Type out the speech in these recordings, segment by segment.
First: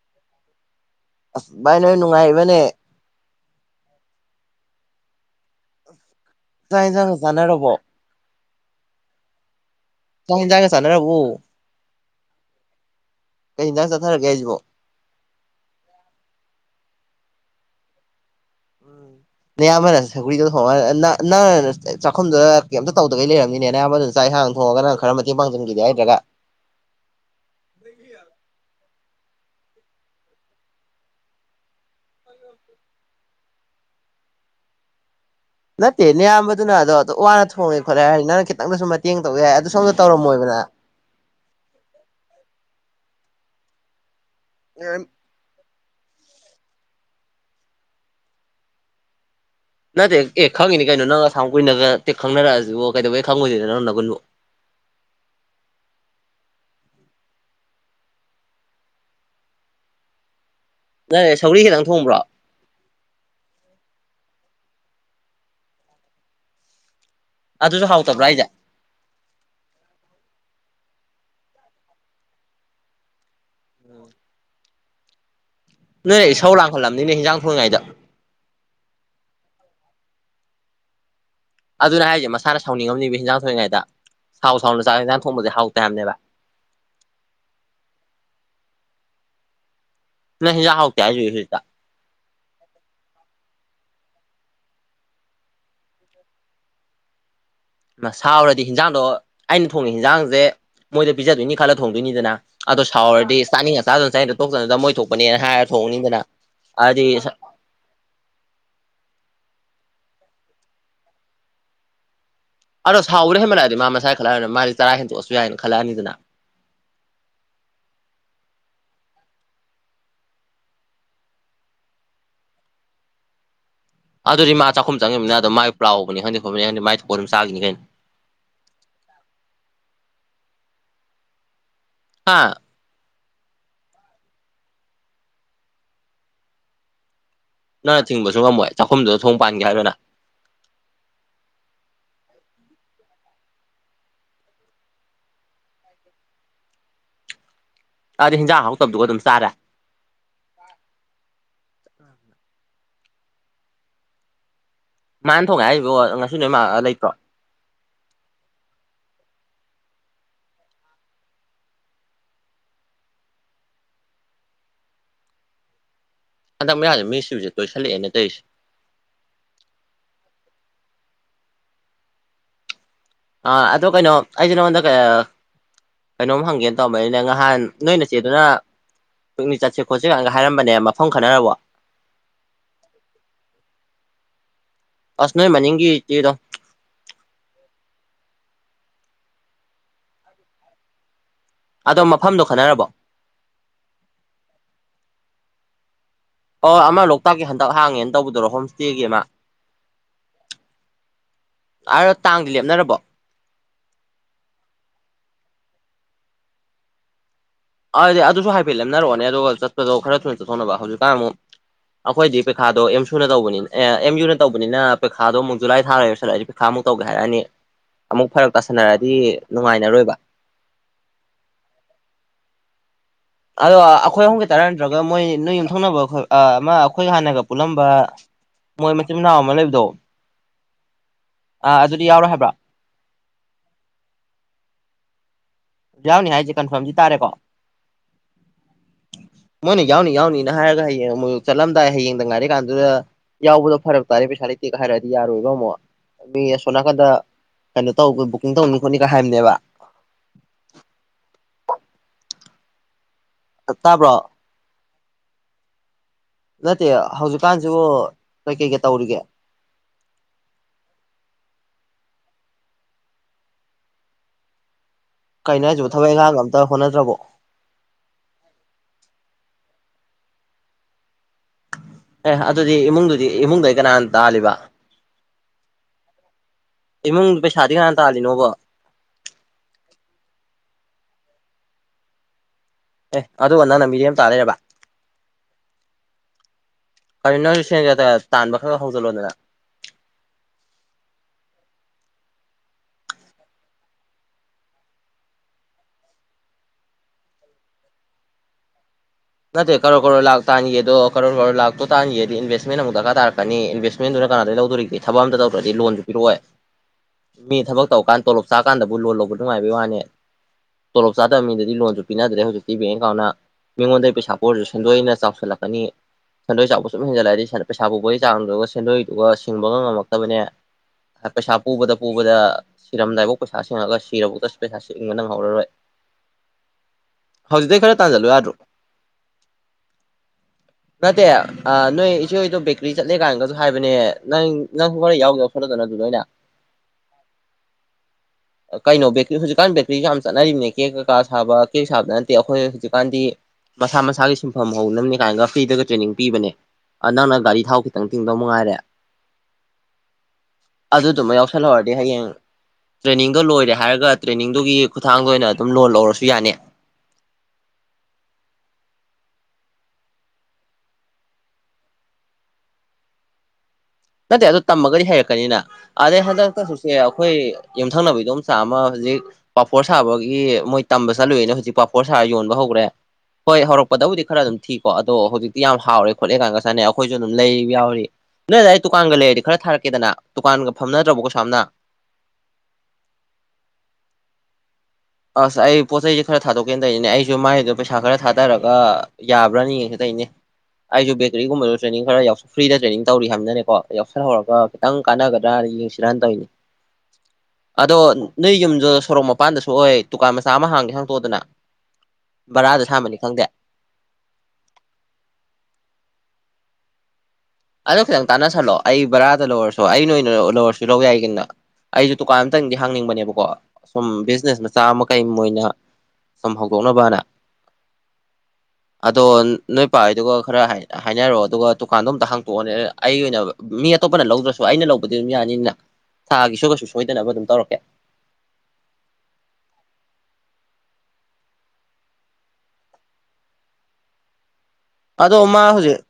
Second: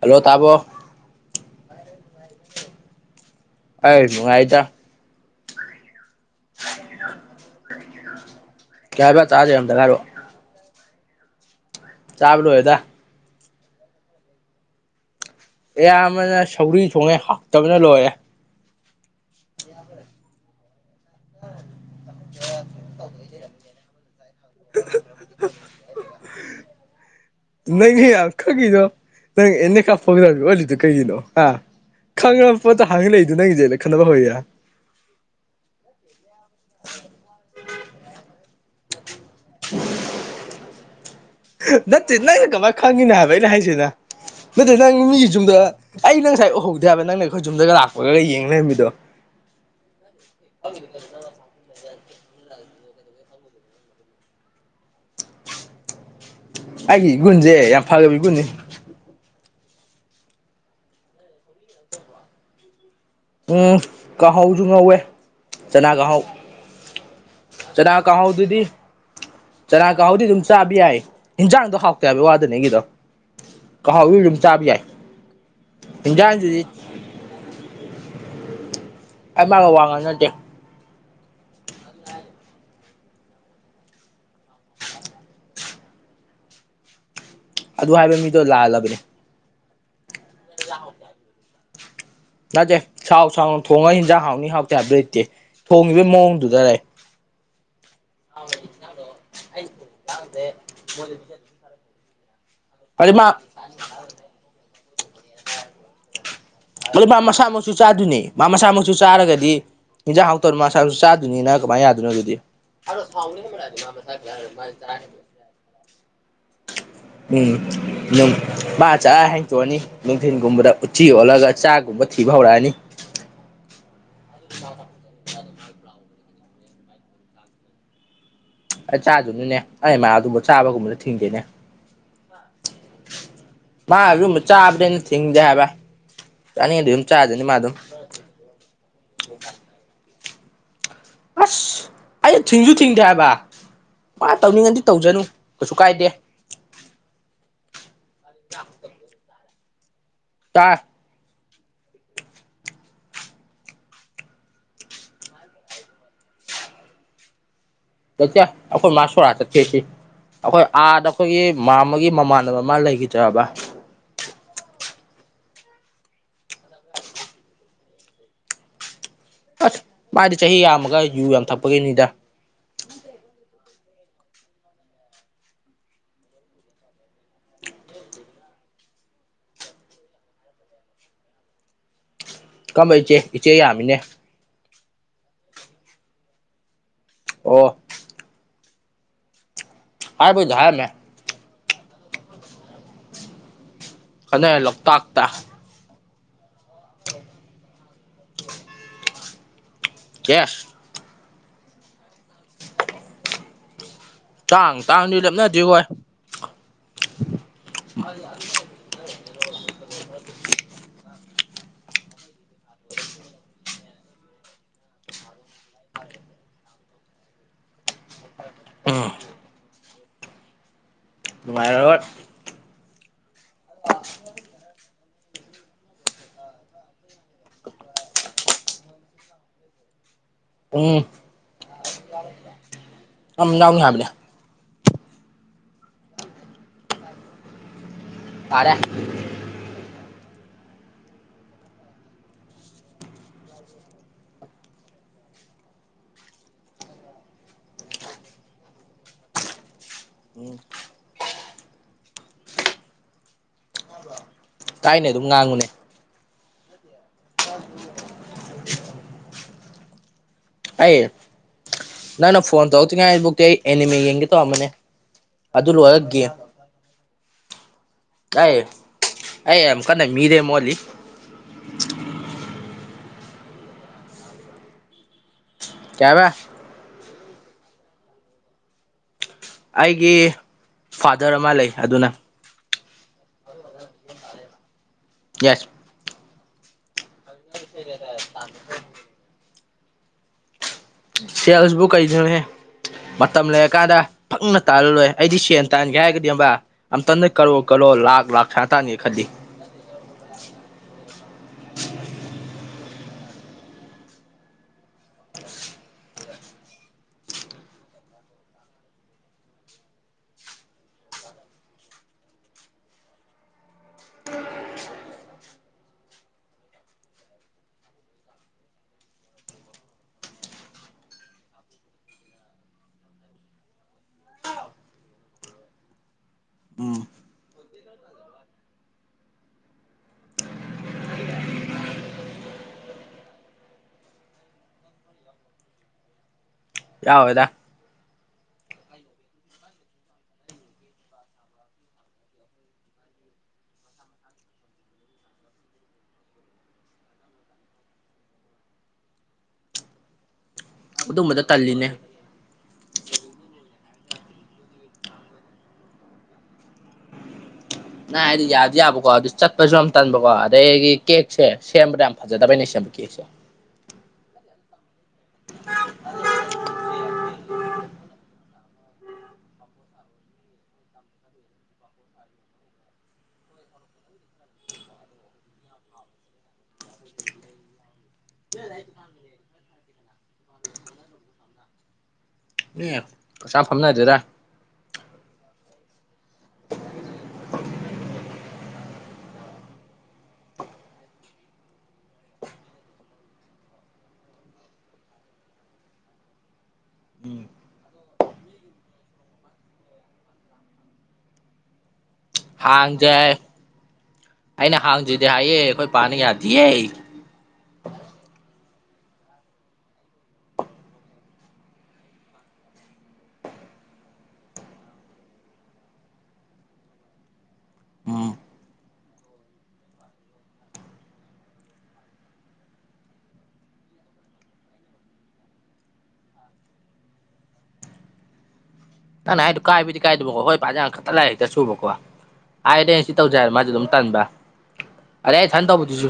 Hello ꯇꯥꯕꯣ ꯑꯁ ꯚꯥꯏ ꯅꯣꯏ ꯅꯨꯡꯉꯥꯏꯔꯤꯕꯅꯦ꯫ ꯑꯥꯏ ꯅꯨꯡꯉꯥꯏꯗꯥ ꯫ ꯆꯥꯛ ꯏꯟꯖꯥꯡꯒ ꯆꯥꯅꯔꯕꯣ꯫ ꯀꯩ ꯍꯥꯏꯕ ꯇꯥꯗꯦ ꯑꯝꯇꯒ ꯍꯥꯏꯔꯛꯑꯣ ꯆꯥꯛ ꯏꯟꯖꯥꯡꯒ ꯆꯥꯅꯔꯕꯣ ꯆꯥꯕ ꯂꯣꯏꯔꯦꯗ ꯀꯩ ꯏꯟꯖꯥꯡ ꯆꯥꯊꯥꯔꯒꯦ ꯍꯥꯏꯖꯤꯕꯣ ꯏꯌꯥꯝꯕꯅ ꯁꯧꯒ꯭ꯔꯤ ꯊꯣꯡꯉꯦ ꯍꯥꯎꯇꯕꯅ ꯂꯣꯏꯔꯦ ꯅꯌꯥꯝꯕꯅ ꯁꯧꯒ꯭ꯔꯤꯗꯣ ꯊꯣꯡꯉ ꯅꯪ ꯅꯪꯅ ꯆꯥꯛꯈꯨꯝꯗꯨꯗ ꯀꯩꯝꯇ ꯇꯧꯗꯒꯩ ꯂꯩꯔꯝꯅꯤꯅꯦ ꯅꯌꯥꯝꯕꯅ ꯆꯥꯛ ꯏꯟꯖꯥꯡꯗꯨ ꯊꯣꯡꯉꯒ ꯅꯪ ꯈꯔ ꯃꯇꯦꯡ ꯄꯥꯡꯖꯟꯒꯦꯗꯤ ꯍꯥꯏꯗ꯭ꯔꯒ UNINTELLIGIBLE ꯈꯪꯉꯕ ꯄꯣꯠꯇꯣ ꯍꯥꯡꯉ ꯂꯩꯏꯗꯨ ꯅꯪꯒꯤꯖꯦ ꯑꯩꯉꯣꯟꯗ ꯈꯠꯅꯕ ꯍꯧꯔꯤꯔꯥ ꯅꯠꯇꯦ ꯅꯌꯥꯝꯕꯗꯨꯅ ꯑꯗꯣ ꯑꯗꯨꯛ ꯋꯥꯅ ꯊꯣꯡꯉꯦ- ꯈꯣꯠꯂꯦ ꯍꯥꯏꯔꯗꯤ ꯅꯪꯅ ꯈꯤꯇꯪꯗꯖꯨ ꯃꯇꯦꯡ ꯇꯧꯕ ꯌꯥꯏ ꯑꯗꯨꯁꯨꯑꯃꯇ ꯇꯧꯔꯝꯃꯣꯏꯕ ꯅꯪ ꯅꯠꯇꯦ ꯅꯪꯅ ꯀꯃꯥꯏꯅ ꯈꯪꯉꯤꯅꯣ ꯍꯥꯏꯕ ꯑꯩꯅ ꯍꯥꯏꯖꯤꯅ ꯅꯠꯇꯦ ꯅꯪ ꯃꯤꯒꯤ ꯖꯨꯝꯗ ꯑꯩ ꯅꯪ ꯉꯁꯥꯏ ꯎꯍꯧꯗꯦ ꯍꯥꯏꯕ ꯅꯪꯅ ꯑꯩꯈꯣꯏ ꯖꯨꯝꯗꯒ ꯂꯥꯛꯄꯒ ꯌꯦꯡ ꯂꯩꯔꯝꯃꯤꯗꯣ ꯅꯠꯇꯦ ꯑꯦ ꯈꯪꯉꯤꯅꯤ ꯀꯩꯅꯣ ꯅꯪ ꯑꯁꯥꯝ ꯀꯨꯏꯅꯒ ꯇꯦ ꯈꯪꯅꯔꯛꯑꯖꯤꯕꯨ ꯀꯩꯗꯧꯕꯩ ꯈꯪꯉꯣꯏꯗꯣꯏꯅꯣ ꯅꯪ ꯅꯒꯨꯟꯕꯨ ꯑꯩꯒꯤ ꯏꯒꯨꯟꯖꯦ ꯌꯥꯝ ꯐꯒ꯭ꯔꯕ ꯏꯒꯨꯟꯅꯤ ꯅꯪꯖꯦ ꯁꯧꯒ꯭ꯔꯤ ꯈꯤꯇꯪ ꯊꯣꯡꯕ꯭ꯔꯣ ꯀꯥꯡꯍꯧꯖꯨ ꯉꯧꯋꯦ ꯆꯅꯥ ꯀꯥꯡꯍꯧ ꯑꯗꯨꯁꯨ ꯆꯅꯥ ꯍꯥꯎꯇꯕ꯭ꯔꯥ ꯍꯥꯏꯁꯦ ꯀꯥꯡꯍꯧꯗꯨꯗꯤ ꯆꯅꯥ ꯀꯥꯍꯥꯎꯗꯤ ꯑꯗꯨꯝ ꯆꯥꯕ ꯌꯥꯏ ꯏꯟꯖꯥꯡꯗꯣ ꯍꯥꯎꯇꯦ ꯍꯥꯏꯕ ꯋꯥꯗꯅꯦ ꯑꯩꯒꯤꯗꯣ ꯀꯥꯡꯍꯧꯗꯤ ꯑꯗꯨꯝ ꯆꯥꯕ ꯌꯥꯏ ꯅꯣꯏꯅ ꯏꯁꯧ ꯍꯤꯟꯖꯥꯡꯗꯨꯗꯤ ꯂꯥꯡꯈꯠꯂꯛꯕꯅꯤꯅꯦ ꯍꯤꯟꯖꯥꯡ ꯊꯣꯡꯏꯉꯩꯗ ꯑꯩ ꯃꯥꯒ ꯋꯥ ꯉꯥꯡꯅꯗꯦ ꯑꯗꯨꯅ ꯍꯥꯏꯖꯦ ꯃꯁꯥꯅ ꯁꯥꯎꯅꯤꯡꯉꯝꯅꯤꯕ ꯍꯤꯟꯖꯥꯡ ꯊꯣꯡꯏꯉꯩꯗ ꯁꯥꯎ ꯁꯥꯎꯅ ꯆꯥꯛ ꯍꯦꯟꯖꯥꯡ ꯊꯣꯡꯕꯖꯦ ꯍꯥꯎꯇꯦ ꯍꯥꯏꯕꯅꯦꯕ ꯑꯗꯨ ꯍꯥꯏꯕ ꯃꯤꯗꯣ ꯂꯥꯜꯂꯕꯅꯦ ꯅꯣꯢ ꯍꯤꯟꯖꯥꯡ ꯍꯥꯎꯇꯦ ꯍꯥꯏꯖꯦ ꯅꯠꯇꯦ ꯁꯥꯎ ꯁꯥꯎꯅ ꯊꯣꯡꯉ ꯍꯤꯟꯖꯥꯡ ꯍꯥꯎꯅꯤ ꯍꯥꯎꯇꯦ ꯍꯥꯏꯕ ꯂꯩꯇꯦ ꯊꯣꯡꯉꯤꯕ ꯃꯑꯣꯡꯗꯨꯗ ꯂꯩ ꯃꯥꯁꯥꯎꯔꯗꯤ ꯍꯤꯟꯖꯥꯡꯗꯣ ꯑꯩꯅ ꯊꯣꯡꯉꯤ ꯍꯤꯟꯖꯥꯡꯖꯦ ꯃꯣꯏꯗ ꯄꯤꯖꯗꯣꯏꯅꯤ ꯈꯜꯂ ꯊꯣꯡꯗꯣꯏꯅꯤꯗꯅ ꯑꯗꯣ ꯑꯗꯩ ꯃꯥ ꯁꯥꯎꯔꯗꯤ ꯆꯥꯅꯤꯡ- ꯆꯥꯖꯅꯨ ꯆꯅꯤꯡꯗ- ꯇꯣꯛꯆꯅꯨꯗ ꯃꯣꯏ ꯊꯣꯛꯄꯅꯦꯅ ꯍꯥꯏꯔ ꯊꯣꯡꯉꯅꯤꯗꯅ ꯗꯨ ꯃꯁꯥꯃꯛꯁꯨ ꯆꯥꯗꯣꯏꯅꯦ ꯃꯥ ꯃꯁꯥꯃꯛꯁꯨ ꯆꯥꯔꯒꯗꯤ ꯍꯤꯟꯖꯥꯡ ꯍꯥꯎꯇꯥ ꯃꯁꯥꯖꯨ ꯆꯥꯗꯣꯏꯅꯤꯅ ꯀꯃꯥꯏꯅ ꯌꯥꯗꯣꯏꯅꯣ ꯑꯗꯨꯗꯤ ꯑꯗꯣ ꯁꯥꯎꯕꯅ ꯍꯦꯟꯃꯜꯂꯛꯑꯗꯤ ꯃꯥ ꯃꯁꯥꯏ ꯈꯜꯂꯛꯑꯔꯣꯏ ꯃꯥꯗꯤ ꯆꯔꯥ ꯍꯦꯟꯇꯣꯛꯑꯁꯨ ꯌꯥꯏꯅ ꯈꯜꯂꯑꯅꯤꯗꯅ ꯎꯪ ꯑꯗꯨꯝ ꯃꯥ ꯆꯥꯔ ꯍꯦꯟꯇꯣꯛꯑꯅꯤ ꯅꯨꯡꯊꯤꯟꯒꯨꯝꯕꯗ ꯎꯆꯤ ꯑꯣꯜꯂꯒ ꯆꯥꯛꯒꯨꯝꯕ ꯊꯤꯕ ꯍꯧꯔꯛꯑꯅꯤ ꯑꯗꯨꯗꯤ ꯃꯥ ꯆꯥꯛꯈꯨꯝ ꯆꯪꯉꯤꯃꯤꯅ ꯑꯗꯨꯝ ꯃꯥꯏ ꯄ꯭ꯂꯥꯎ ꯍꯧꯕꯅꯤ ꯈꯪꯗꯦ ꯈꯣꯠꯄꯅꯤ ꯈꯪꯗꯦ ꯃꯥꯏ ꯊꯣꯛꯄ ꯑꯗꯨꯝ ꯆꯥꯈꯤꯅꯤ ꯀꯩꯅꯣ ꯑꯥ ꯆꯥꯖꯅꯨꯅꯦ ꯑꯩ ꯃꯥ ꯑꯗꯨꯕꯨ ꯆꯥꯕꯒꯨꯝꯕꯗꯨ ꯊꯤꯡꯗꯦꯅꯦ ꯍꯥꯥꯑ ꯃꯥ ꯑꯗꯨꯨꯝꯕ ꯆꯥꯕꯗꯤ ꯑꯩꯅ ꯊꯤꯡꯗꯦ ꯍꯥꯏꯕ ꯆꯥꯅꯤꯡꯉꯗꯤ ꯑꯗꯨꯝ ꯆꯥꯖꯅꯤ ꯃꯥ ꯑꯗꯨꯝ ꯅꯪꯅ ꯊꯤꯡꯕꯖꯨ ꯉꯝꯃꯣꯏ ꯆꯥꯛꯈꯨꯝꯗꯨꯗ ꯊꯣꯡ ꯄꯥꯟꯒꯦ ꯍꯥꯏꯔꯣ ꯅꯪ ꯑꯥꯁ ꯑꯩ ꯊꯤꯡꯖꯨ- ꯊꯤꯡꯗꯦ ꯍꯥꯏꯕ ꯃꯥꯅ ꯇꯧꯅꯤꯡꯉꯗꯤ ꯇꯧꯖꯅꯨ ꯀꯩꯁꯨ-ꯀꯥꯏꯗꯦ ꯑꯗꯤ ꯍꯤꯟꯖꯥꯡ ꯑꯍꯥꯎꯇꯕꯗꯨꯒ ꯑꯗꯨꯝ ꯆꯥꯔꯦ INAUDIBLE ꯃꯥꯥꯟꯅ ꯊꯣꯡꯉꯦ ꯍꯥꯏꯔꯤꯕꯣ ꯉꯁꯤ ꯅꯣꯏ ꯃꯥ ꯑꯥ ꯂꯩꯕ꯭ꯔꯣ ꯂꯩꯇꯦ ꯑꯩꯈꯣꯏ ꯃꯥ ꯁꯣꯔꯥꯠ ꯆꯠꯈꯤ ꯉꯁꯤ ꯑꯩꯈꯣꯏ ꯑꯥꯗ ꯑꯩꯈꯣꯏꯒꯤ ꯃꯥꯝꯃꯒꯤ ꯃꯃꯥꯟꯅꯕ ꯑꯃ ꯂꯩꯈꯤꯗ꯭ꯔꯦꯕ ꯍꯟꯗꯛ ꯃꯌꯥꯁꯦ ꯃꯤ ꯁꯤꯕꯁꯦ ꯇꯣꯏꯁꯟꯂꯛꯑꯦꯅꯦ ꯇꯧꯏꯁꯦ ꯑꯁ ꯃꯥꯗꯤ ꯆꯍꯤ ꯌꯥꯝꯃꯒ ꯌꯨ ꯌꯥꯝ ꯊꯛꯄꯒꯤꯅꯤꯗ ꯑ ꯑꯗꯣ ꯀꯩꯅꯣ ꯑꯩꯁꯨ ꯅꯉꯣꯟꯗ ꯀꯩ ꯑꯥ ꯀꯩꯅꯣꯝ ꯍꯪꯒꯦꯅ ꯇꯧꯔꯝꯕꯅꯤꯅꯦ ꯉꯍꯥꯟ ꯅꯣꯏ ꯅꯆꯦꯗꯨꯅ ꯄꯤꯛꯅꯤꯛ ꯆꯠꯁꯦ ꯈꯣꯠꯁꯦꯒ ꯍꯥꯏꯔꯝꯕꯅꯦ ꯃꯐꯝ ꯈꯟꯅꯔꯕꯣ ꯀꯝꯕ ꯏꯆꯦ ꯏꯆꯦ ꯌꯥꯝꯃꯤꯅꯦ ꯑꯁ ꯅꯣꯏ ꯃꯅꯤꯡꯒꯤ ꯏꯆꯦꯗꯣ ꯑꯣ ꯍꯥꯏꯕꯨꯗꯤ ꯍꯥꯏꯔꯝꯃꯦ ꯑꯗꯣ ꯃꯐꯝꯗꯣ ꯈꯟꯅꯔꯕꯣ ꯈꯟꯅꯔꯦ ꯂꯣꯛꯇꯥꯛꯇ ꯑꯣ ꯑꯃ ꯂꯣꯛꯇꯥꯛꯀꯤ ꯍꯟꯗꯛ ꯍꯥꯡꯉꯦꯅ ꯇꯧꯕꯗꯨꯔꯣ ꯍꯣꯝ ꯏꯁꯇꯦꯒꯤ ꯑꯃ ꯒꯦꯁ ꯑꯥꯔꯣ ꯇꯥꯡꯗꯤ ꯂꯦꯞꯅꯔꯕꯣ ꯇꯥꯡ ꯇꯥꯡꯗꯤ ꯂꯦꯞꯅꯗ꯭ꯔꯤ ꯈꯣꯏ ꯑꯗꯨꯗꯤ ꯑꯗꯨꯁꯨ ꯍꯥꯏꯐꯦꯠ ꯂꯦꯞꯅꯔꯛꯑꯣꯅꯦ ꯑꯗꯨꯒ ꯆꯠꯄꯗꯣ ꯈꯔ ꯊꯨꯅ ꯆꯠꯍꯧꯟꯅꯕ ꯍꯧꯖꯤꯛꯀꯥꯟ ꯑꯃꯨꯛ ꯑꯈꯣꯏꯗꯤ ꯄꯩꯈꯥꯗꯣ ꯑꯦꯝ ꯁꯨꯅ ꯇꯧꯕꯅꯤ ꯑꯦ ꯑꯦꯝ ꯌꯨꯅ ꯇꯧꯕꯅꯤꯅ ꯄꯩꯈꯥꯗꯣ ꯑꯃꯨꯛ ꯖꯨꯂꯥꯏ ꯊꯥ ꯌꯧꯁꯟꯂꯛꯑꯗꯤ ꯊꯥꯃꯨꯛ ꯇꯧꯒꯦ ꯍꯥꯏꯔꯛꯑꯅꯤ [inaudible] ꯑꯃꯨꯛ ꯐꯔꯛ ꯎꯝ ꯇꯥꯁꯟꯅꯔꯛꯑꯗꯤ ꯅꯨꯡꯉꯥꯏꯅꯔꯣꯏꯕ ꯅꯨꯡꯉꯥꯏꯑꯔꯣꯏ ꯑꯗꯣ ꯑꯈꯣꯏ ꯑꯍꯨꯝ ꯈꯤꯇꯔꯥ ꯅꯠꯇ꯭ꯔꯒ ꯃꯣꯏ ꯅꯣꯏ ꯌꯨꯝꯊꯪꯅꯕ ꯑꯃ ꯑꯈꯣꯏ ꯍꯥꯟꯅꯒ ꯄꯨꯜꯂꯝꯕ ꯃꯣꯏ ꯃꯆꯤꯟ ꯃꯅꯥꯎ ꯑꯃ ꯂꯩꯕꯗꯣ ꯎꯝ ꯑꯥ ꯑꯗꯨꯗꯤ ꯌꯥꯎꯔꯣꯏ ꯍꯥꯏꯕꯔꯥ ꯑꯝ ꯌꯥꯎꯅꯤ ꯍꯥꯏꯕꯅꯦ ꯌꯥꯎꯅꯤ ꯍꯥꯏꯁꯦ ꯀꯟꯐꯔꯝꯗꯤ ꯇꯥꯔꯦꯀꯣ ꯇꯥꯔꯦ ꯃꯣꯏꯅ ꯌꯥꯎꯅꯤ ꯌꯥꯎꯅꯤꯅ ꯍꯥꯏꯔꯒ ꯍꯌꯦꯡ ꯑꯃꯨꯛ ꯆꯠꯂꯝꯗꯥꯏ ꯍꯌꯦꯡꯗ ꯉꯥꯏꯔꯦꯀꯥꯟꯗꯨꯗ ꯌꯥꯎꯕꯗꯣ ꯐꯔꯛ ꯇꯥꯔꯦ ꯄꯩꯁꯥ ꯂꯩꯇꯦꯀ ꯍꯥꯏꯔꯛꯑꯗꯤ ꯌꯥꯔꯣꯏꯕ ꯑꯃꯨꯛ ꯃꯤ ꯑꯁꯣꯟꯅꯀꯟꯗ ꯀꯩꯅꯣ ꯇꯧꯕ ꯕꯨꯛꯀꯤꯡ ꯇꯧꯅꯤ ꯈꯣꯠꯅꯤꯒ ꯍꯥꯏꯕꯅꯦꯕ [inaudible] ꯑꯥ ꯇꯥꯕ꯭ꯔꯣ ꯇꯥꯏꯅꯦ ꯑꯗꯨꯝ ꯉꯥꯡꯉꯨꯅꯦ ꯅꯠꯇꯦ ꯍꯧꯖꯤꯛꯀꯥꯟꯁꯤꯕꯨ ꯀꯩ ꯀꯩꯒ ꯇꯧꯔꯤꯒꯦ ꯑꯩ ꯅꯪꯅ ꯐꯣꯟ ꯇꯧꯔꯛꯇ꯭ꯔꯤ ꯉꯥꯏꯕꯨꯛꯇꯤ ꯑꯩ ꯑꯦꯅꯤꯃꯦ ꯌꯦꯡꯒꯦ ꯇꯧꯔꯝꯕꯅꯦ ꯀꯩꯅꯣ ꯑꯗꯨ ꯍꯏꯁꯤꯕꯣ ꯂꯣꯏꯔꯒ ꯊꯕꯛ ꯒꯦꯝ ꯏꯪꯈꯥꯡꯒ ꯑꯝꯇ ꯍꯣꯠꯅꯗ꯭ꯔꯕꯣ ꯑꯩ ꯑꯩ ꯌꯥꯝ ꯀꯟꯅ ꯃꯤꯔꯦꯝ ꯑꯣꯜꯂꯤ ꯑꯦ ꯑꯗꯨꯗꯤ ꯏꯃꯨꯡꯗꯨꯗꯤ ꯏꯃꯨꯡꯗꯩ ꯀꯅꯥꯅ ꯇꯥꯜꯂꯤꯕ ꯀꯩ ꯍꯥꯏꯕ ꯏꯃꯨꯡ ꯄꯩꯁꯥꯗꯤ ꯀꯅꯥꯅ ꯇꯥꯜꯂꯤꯅꯣꯕ ꯑꯩꯒꯤ ꯐꯥꯗꯔ ꯑꯃ ꯂꯩ ꯑꯗꯨꯅ ꯑꯦ ꯑꯗꯨꯒ ꯅꯪꯅ ꯃꯤꯔꯦꯝ ꯇꯥ ꯂꯩꯔꯕ ꯌꯦꯁ ꯀꯔꯤ ꯅꯣꯏ ꯁꯦꯟ ꯒꯗ ꯇꯥꯟꯕ ꯈꯔ ꯈꯥ ꯍꯧꯖꯤꯜꯂꯣꯗꯅ ꯁꯦꯜ꯭ꯁꯕꯨ ꯀꯩꯖꯅꯦ ꯃꯇꯝ ꯂꯩꯔꯀꯥꯟꯗ ꯐꯪꯅ ꯇꯥꯜꯂꯂꯣꯏ ꯑꯩꯗꯤ ꯁꯦꯟ ꯇꯥꯟꯒꯦ ꯍꯥꯏꯔꯒꯗꯤ ꯑꯝꯕꯥ ꯑꯝꯇꯪꯗ ꯀꯔꯣ ꯀꯔꯣꯜ ꯂꯥꯛ ꯂꯥꯛ ꯁꯥ ꯇꯥꯟꯒꯦ ꯈꯜꯂꯤ ꯅꯠꯇꯦ ꯀꯔꯣꯔ ꯀꯔꯣꯔ ꯂꯥꯛ ꯇꯥꯟꯒꯦꯗꯣ ꯀꯔꯣꯔ ꯀꯔꯣꯔ ꯂꯥꯛꯇꯣ ꯇꯥꯟꯒꯦꯗꯤ ꯏꯟꯚꯦꯁꯃꯦꯟ ꯑꯃꯨꯛ ꯗꯔꯀꯥꯔ ꯇꯥꯔꯛꯀꯅꯤ ꯏꯟꯚꯦꯁ ꯃꯦꯟꯗꯨꯅ ꯀꯅꯥꯗꯒꯤ ꯂꯧꯗꯨꯔꯤꯒꯦ ꯊꯕꯛ ꯑꯝꯇ ꯇꯧꯗ꯭ꯔꯗꯤ ꯂꯣꯟꯁꯨ ꯄꯤꯔꯛꯑꯣꯏ [inaudible] ꯃꯤ ꯊꯕꯛ ꯇꯧꯀꯥꯟ ꯇꯣꯂꯣꯞ ꯆꯥꯀꯥꯟꯗꯕꯨ ꯂꯣꯟ ꯂꯧꯕ ꯉꯥꯏꯕꯩ ꯋꯥꯅꯤ ꯇꯣꯂꯣꯞ ꯆꯥꯗꯕ ꯃꯤꯗꯗꯤ ꯂꯣꯟꯁꯨ ꯄꯤꯅꯗ꯭ꯔꯦ ꯍꯧꯖꯤꯛꯇꯤ ꯕꯦꯡ ꯑꯦꯀꯥꯎꯟꯅ ꯃꯤꯉꯣꯟꯗꯩ ꯄꯩꯁꯥ ꯄꯨꯔꯁꯨ ꯁꯦꯟꯗꯣꯏꯅ ꯆꯥꯎꯁꯤꯜꯂꯛꯀꯅꯤ ꯁꯦꯟꯗꯣꯏ ꯆꯥꯎꯕ ꯁꯨꯝ ꯍꯦꯟꯖꯜꯂꯛꯑꯗꯤ ꯄꯩꯁꯥ ꯄꯨꯕꯒꯤ ꯆꯥꯡꯗꯨꯒ ꯁꯦꯟꯗꯣꯏꯗꯨꯒ ꯁꯤꯡꯕꯒ ꯉꯝꯃꯛꯇꯕꯅꯦ ꯄꯩꯁꯥ ꯄꯨꯕꯗ ꯄꯨꯕꯗ ꯁꯤꯔꯝꯗꯥꯏꯕꯥꯎ ꯄꯩꯁꯥ ꯁꯤꯡꯉꯒ ꯁꯤꯔꯕꯨꯛꯇ ꯄꯩꯁꯥ ꯁꯤꯡꯕ ꯅꯪꯍꯧꯔꯔꯣꯏ [inaudible] ꯍꯧꯖꯤꯠꯇꯩ ꯈꯔ ꯇꯥꯟꯖꯤꯜꯂꯨ ꯌꯥꯗ꯭ꯔꯣ ꯅꯠꯇꯦ ꯑꯥ ꯅꯣꯏ ꯏꯆꯦꯗꯣ ꯕꯦꯀꯔꯤ ꯆꯠꯂꯦ ꯒꯥꯏꯅꯒꯁꯨ ꯍꯥꯏꯕꯅꯦ ꯅꯪ ꯅꯪ ꯈꯔ ꯌꯥꯎꯗ ꯈꯣꯠꯂꯗꯅ ꯑꯗꯨꯗ ꯑꯣꯏꯅ ꯌꯥꯎꯔꯣꯢꯗ ꯀꯩꯅꯣ ꯕꯦꯠꯀꯤꯠ ꯍꯧꯖꯤꯛꯀꯥꯟ ꯕꯦꯀ꯭ꯔꯤꯁꯨ ꯌꯥꯝ ꯆꯠꯅꯔꯤꯕꯅꯦ ꯀꯦꯛ ꯀꯦꯀꯥ ꯁꯥꯕ ꯀꯦꯛ ꯁꯥꯕ ꯅꯠꯇꯦ ꯑꯩꯈꯣꯏ ꯍꯧꯖꯤꯛꯀꯥꯟꯗꯤ ꯃꯁꯥ ꯃꯁꯥꯒꯤ ꯁꯤꯟꯐꯝ ꯍꯧꯅꯕꯅꯦ ꯀꯥꯏꯅꯒ ꯐ꯭ꯔꯤꯗꯒ ꯇ꯭ꯔꯦꯅꯤꯡ ꯄꯤꯕꯅꯦ ꯑꯥ ꯅꯪꯅ ꯒꯥꯔꯤ ꯊꯥꯎ ꯈꯤꯇꯪ ꯇꯤꯡꯗꯧ ꯃꯉꯥꯏꯔꯦ [inaudible] ꯑꯗꯨꯗꯨꯃ ꯇꯜꯂꯤꯅꯦ ꯌꯥꯎꯁꯜꯍꯧꯔꯗꯤ ꯍꯌꯦꯡ ꯇ꯭ꯔꯦꯅꯤꯡꯗꯣ ꯂꯣꯏꯔꯦ ꯍꯥꯏꯔꯒ ꯇ꯭ꯔꯦꯅꯤꯡꯗꯨꯒꯤ ꯈꯨꯠꯊꯥꯡꯗ ꯑꯣꯏꯅ ꯗꯨꯝ ꯂꯣꯟ ꯂꯧꯔꯁꯨ ꯌꯥꯅꯤ ꯅꯪ ꯍꯥꯏꯔꯤꯗꯣ ꯌꯥꯗꯤ ꯌꯥꯕꯀꯣ ꯑꯗꯨ ꯆꯠꯄꯁꯨ ꯌꯥꯝ ꯇꯟꯕꯀꯣ ꯑꯗꯩꯒꯤ ꯀꯦꯛꯁꯦ ꯁꯦꯝꯕꯗ ꯐꯖꯗꯕꯩ ꯅꯦ ꯁꯦꯝ ꯀꯦꯛꯁꯦ ꯅꯠꯇꯦ ꯑꯗꯨ ꯇꯝꯃꯒꯗꯤ ꯍꯩꯔꯛꯀꯅꯤꯅ ꯑꯗꯩ ꯍꯟꯗꯛꯇꯁꯨ ꯁꯦ ꯑꯩꯈꯣꯏ ꯌꯨꯝꯊꯪꯅꯕꯩꯗꯣ ꯑꯣꯣꯝꯗꯣꯝꯆꯥ ꯑꯃ ꯍꯧꯖꯤꯛ ꯄꯥꯐꯣꯔ ꯁꯥꯕꯒꯤ ꯃꯣꯏ ꯇꯝꯕ ꯆꯠꯂꯨꯏꯌꯦꯅ ꯍꯧꯖꯤꯛ ꯄꯥꯐꯣꯔ ꯁꯥꯔꯥ ꯌꯣꯟꯕ ꯍꯧꯒ꯭ꯔꯦ ꯍꯣꯏ ꯍꯧꯔꯛꯄꯗꯕꯨꯗꯤ ꯈꯔ ꯊꯤꯀꯣ ꯑꯗꯣ ꯍꯧꯖꯤꯛꯇꯤ ꯌꯥꯝ ꯍꯥꯎꯔꯦ ꯈꯣꯠꯂꯦ ꯒꯥꯏꯅꯒ ꯆꯥꯟꯅꯩ ꯑꯩꯈꯣꯏꯁꯨ ꯑꯗꯨꯝ ꯂꯩꯕ ꯌꯥꯎꯔꯤ ꯅꯣꯏ ꯑꯗꯥꯏ ꯗꯨꯀꯥꯟꯒ ꯂꯩꯔꯗꯤ ꯈꯔ ꯊꯥꯔꯛꯀꯦꯗꯅ ꯗꯨꯀꯥꯟꯒ ꯐꯝꯅꯗ꯭ꯔꯕ ꯀꯩꯁꯨꯌꯥꯝꯅ ꯑꯦ ꯀꯩꯁꯨꯑꯥꯝ ꯐꯝꯅꯗ꯭ꯔꯦꯗ ꯑꯁ ꯑꯩ ꯄꯣꯠ ꯆꯩꯁꯦ ꯈꯔ ꯊꯥꯗꯣꯛꯀꯦꯅ ꯇꯩꯅꯤꯅꯦ ꯑꯩꯁꯨ ꯃꯥꯏꯗꯣ ꯄꯩꯁꯥ ꯈꯔ ꯊꯥꯗꯔꯛ ꯒ ꯌꯥꯕ꯭ꯔꯥꯅꯥ ꯌꯦꯡꯒꯦ ꯇꯩꯅꯦ ꯑꯩꯁꯨ ꯕꯦꯀ꯭ꯔꯤꯒꯨꯝꯕꯗ ꯇ꯭ꯔꯦꯅꯤꯡ ꯈꯔ ꯌꯥꯎꯁ ꯐ꯭ꯔꯤꯗ ꯇ꯭ꯔꯦꯅꯤꯡ ꯇꯧꯔꯤ ꯍꯥꯏꯕꯅꯅꯦꯀꯣ ꯌꯥꯎꯁꯜꯍꯧꯔꯒ ꯈꯤꯇꯪ ꯀꯥꯟꯅꯒꯗ꯭ꯔꯥꯅ ꯌꯦꯡꯁꯤꯔꯥꯅ ꯇꯧꯏꯅꯤ [inaudible] ꯑꯗꯣ ꯅꯣꯏ ꯌꯨꯝꯖꯣ ꯁꯣꯔꯣꯛ ꯃꯄꯥꯟꯗ ꯁꯣ ꯁꯨꯑꯣꯏ ꯗꯨꯀꯥꯟ ꯃꯆꯥ ꯑꯃ ꯍꯥꯡꯒꯦ ꯍꯥꯡꯗꯣꯛꯑꯣꯗꯅ ꯍꯥꯡꯖꯦ ꯍꯥꯢ ꯑꯩꯅ ꯍꯥꯡꯖꯤꯗꯤ ꯍꯥꯏꯌꯦ ꯑꯩꯈꯣꯏ ꯄꯥꯅ ꯌꯥꯗꯤꯌꯦ ꯑꯗꯣ ꯈꯤꯇꯪ ꯇꯥꯟꯅꯁꯤꯜꯂꯣ ꯑꯩ ꯕꯔꯥꯗ ꯂꯧꯔꯁꯨ ꯑꯩꯅ ꯑꯣꯏꯅ ꯂꯧꯔꯁꯨ ꯂꯧ ꯌꯥꯏ ꯀꯩꯅꯣ ꯑꯩꯁꯨ ꯗꯨꯀꯥꯟ ꯑꯝꯇꯪꯗꯤ ꯍꯥꯡꯅꯤꯡꯕꯅꯦꯕꯀꯣ ꯁꯨꯝ ꯕꯤꯖꯤꯅꯦꯁ ꯃꯆꯥ ꯑꯃ ꯀꯩꯃ ꯑꯣꯏꯅ ꯁꯨꯝ ꯍꯧꯗꯣꯛꯅꯕꯅ ꯎꯝ ꯑꯗꯣ ꯅꯣꯏ ꯄꯥꯏꯗꯨꯒ ꯈꯔ ꯍꯥꯏ ꯍꯥꯏꯅꯔꯣ ꯑꯗꯨꯒ ꯗꯨꯀꯥꯟꯗꯣ ꯑꯝꯇ ꯍꯪ ꯀꯣꯅꯦ ꯑꯩꯒꯤ ꯑꯣꯏꯅꯕ ꯃꯤ ꯑꯇꯣꯞꯄꯅ ꯂꯧꯗ꯭ꯔꯥꯁꯨ ꯑꯩꯅ ꯂꯧꯕꯗꯤ ꯑꯗꯨꯝ ꯌꯥꯅꯤꯅ ꯊꯥꯒꯤꯁꯨ ꯀꯩꯁꯨ ꯁꯣꯏꯗꯅꯕ ꯑꯗꯨꯝ ꯇꯧꯔꯛꯀꯦ ꯅꯪꯅ ꯍꯥꯏꯗꯣ ꯀꯥꯏꯕꯨꯗꯤ ꯀꯥꯏꯗꯕꯀꯣ ꯈꯣꯏ ꯄꯥꯖꯤꯅ ꯀꯇꯜ ꯂꯥꯏ ꯍꯦꯛꯇ ꯈꯔ ꯆꯨꯕ ꯀꯣ꯫ ꯍꯥꯏꯗꯤ ꯑꯩꯟ ꯁꯤ ꯇꯧꯖꯦ ꯍꯥꯢꯕꯗ ꯃꯥꯁꯦ ꯑꯗꯨꯝ ꯇꯟꯕ ꯑꯗꯣ ꯑꯗꯩ ꯑꯩ ꯊꯟ ꯇꯧꯕꯗꯨꯁꯨ꯫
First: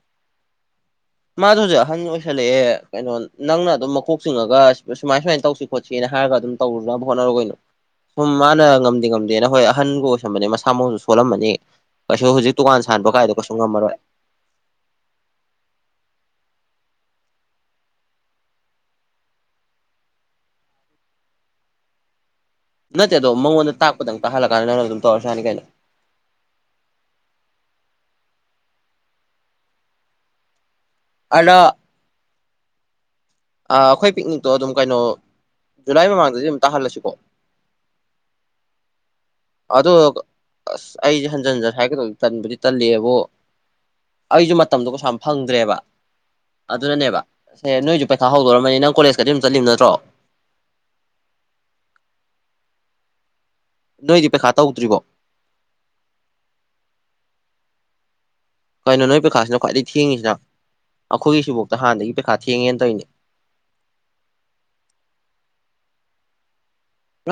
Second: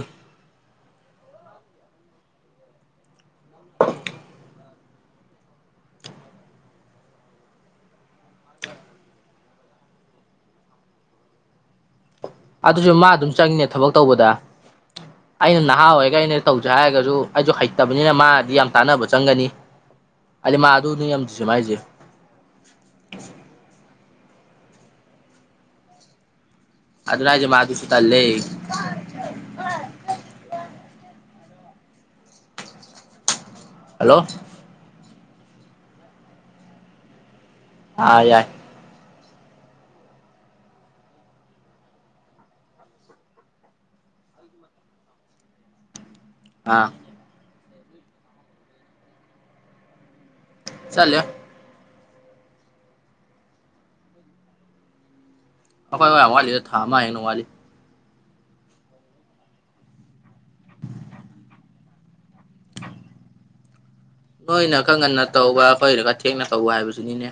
ꯃꯥꯗꯨ ꯍꯧꯖꯤꯛ ꯑꯍꯟ ꯑꯣꯏꯁꯜꯂꯛꯑꯦ ꯀꯩꯅꯣ ꯅꯪꯅ ꯑꯗꯨꯝ ꯃꯀꯣꯛ ꯆꯤꯡꯉꯒ ꯁꯨꯃꯥꯏ ꯁꯨꯃꯥꯏꯅ ꯇꯧꯁꯤ꯫ ꯈꯣꯠꯁꯤꯅ ꯍꯥꯏꯔꯒ ꯑꯗꯨꯝ ꯇꯧꯔꯨꯅꯕ ꯍꯣꯠꯅꯔꯣ ꯀꯩꯅꯣ꯫ ꯁꯨꯝ ꯃꯥꯅ ꯉꯝꯗꯦ ꯉꯝꯗꯦꯅ ꯍꯣꯏ ꯑꯍꯟꯒ ꯑꯣꯏꯁꯟꯕꯅꯦ ꯃꯁꯥ ꯃꯎꯁꯨ ꯁꯣꯜꯂꯝꯃꯅꯤ ꯀꯩꯁꯨ ꯍꯨꯖꯤꯛ꯫ ꯑꯗꯨꯁꯨ ꯃꯥ ꯑꯗꯨꯝ ꯆꯪꯉꯤꯅꯦ ꯊꯕꯛ ꯇꯧꯕꯗ꯫ ꯑꯩꯅ ꯅꯍꯥ ꯑꯣꯏꯔꯒ ꯑꯩꯅ ꯇꯧꯖꯦ ꯍꯥꯏꯔꯒꯖꯨ ꯑꯩꯁꯨ ꯍꯩꯇꯕꯅꯤꯅ ꯃꯥꯗꯤ ꯌꯥꯝ ꯇꯥꯟꯅꯕ ꯆꯪꯒꯅꯤ꯫ ꯍꯥꯏꯗꯤ ꯃꯥ ꯑꯗꯨꯅꯤ ꯌꯥꯝ ꯁꯨꯝ ꯍꯥꯏꯖꯦ꯫ ꯅꯠꯇꯦ ꯑꯗꯣ ꯃꯉꯣꯟꯗ ꯇꯥꯛꯄꯗꯪ ꯇꯥꯛꯍꯜꯂꯛꯀꯥꯟꯗ ꯅꯪꯅ ꯑꯗꯨꯝ ꯇꯧꯔꯁꯨ ꯌꯥꯅꯤ ꯀꯩꯅꯣ꯫ ꯑꯗꯨꯅꯦ ꯍꯥꯏꯖꯦ ꯃꯥ ꯑꯗꯨꯁꯨ ꯇꯜꯂꯦ꯫ ꯑꯅ ꯑ ꯑꯈꯣꯏ ꯍꯜꯂꯣ ꯄꯤꯛꯅꯤꯛꯇꯣ ꯑꯗꯨꯝ ꯀꯩꯅꯣ ꯖꯨꯂꯥꯏ ꯃꯃꯥꯡꯗꯗꯤ ꯑꯗꯨꯝ ꯇꯥꯍꯜꯂꯁꯤꯀꯣ꯫ ꯑ ꯌꯥꯏ ꯑꯗꯣ ꯑꯁ ꯑꯩꯖꯦ ꯍꯟꯖꯟ ꯍꯟꯖꯟ ꯍꯥꯏꯒꯗꯧ ꯇꯟꯕꯨꯗꯤ ꯇꯜꯂꯛꯑꯦꯕꯣ ꯑꯩꯖꯨ ꯃꯇꯝꯗꯣ ꯀꯁꯨ ꯌꯥꯝ ꯐꯪꯗ꯭ꯔꯦꯕ꯫ ꯑꯥ ꯑꯗꯨꯅꯅꯦꯕ ꯁꯦ ꯅꯣꯏꯁꯨ ꯄꯩꯈꯥ ꯍꯧꯗꯣꯔꯝꯃꯅꯤ ꯅꯪ ꯀꯣꯂꯦꯖꯀꯗꯤ ꯑꯗꯨꯝ ꯆꯠꯂꯤꯕ ꯅꯠꯇ꯭ꯔꯣ? ꯆꯠꯂꯦ꯫ ꯅꯣꯏꯗꯤ ꯄꯩꯈꯥ ꯇꯧꯗ꯭ꯔꯤꯕꯣ? ꯑꯈꯣꯏ ꯌꯥꯝ ꯋꯥꯠꯂꯤꯗ ꯊꯥ ꯑꯃꯥ ꯍꯦꯟꯅ ꯋꯥꯠꯂꯤ꯫ ꯀꯩꯅꯣ ꯅꯣꯏ ꯄꯩꯈꯥꯁꯤꯅ ꯈ꯭ꯋꯥꯏꯗꯩꯩ ꯊꯦꯡꯉꯤꯁꯤꯅ ꯑꯩꯈꯣꯏꯒꯤ ꯁꯤꯕꯣꯛꯇ ꯍꯥꯟꯅꯗꯒꯤ ꯄꯩꯈꯥ ꯊꯦꯡꯉꯦꯅ ꯇꯧꯏꯅꯦ꯫ ꯅꯣꯏꯅ ꯈꯔ ꯉꯟꯅ ꯇꯧꯕ ꯑꯈꯣꯏꯒꯤꯅ ꯈꯔ ꯊꯦꯡꯅ ꯇꯧꯕ ꯍꯥꯏꯕꯁꯤꯅꯤꯅꯦ꯫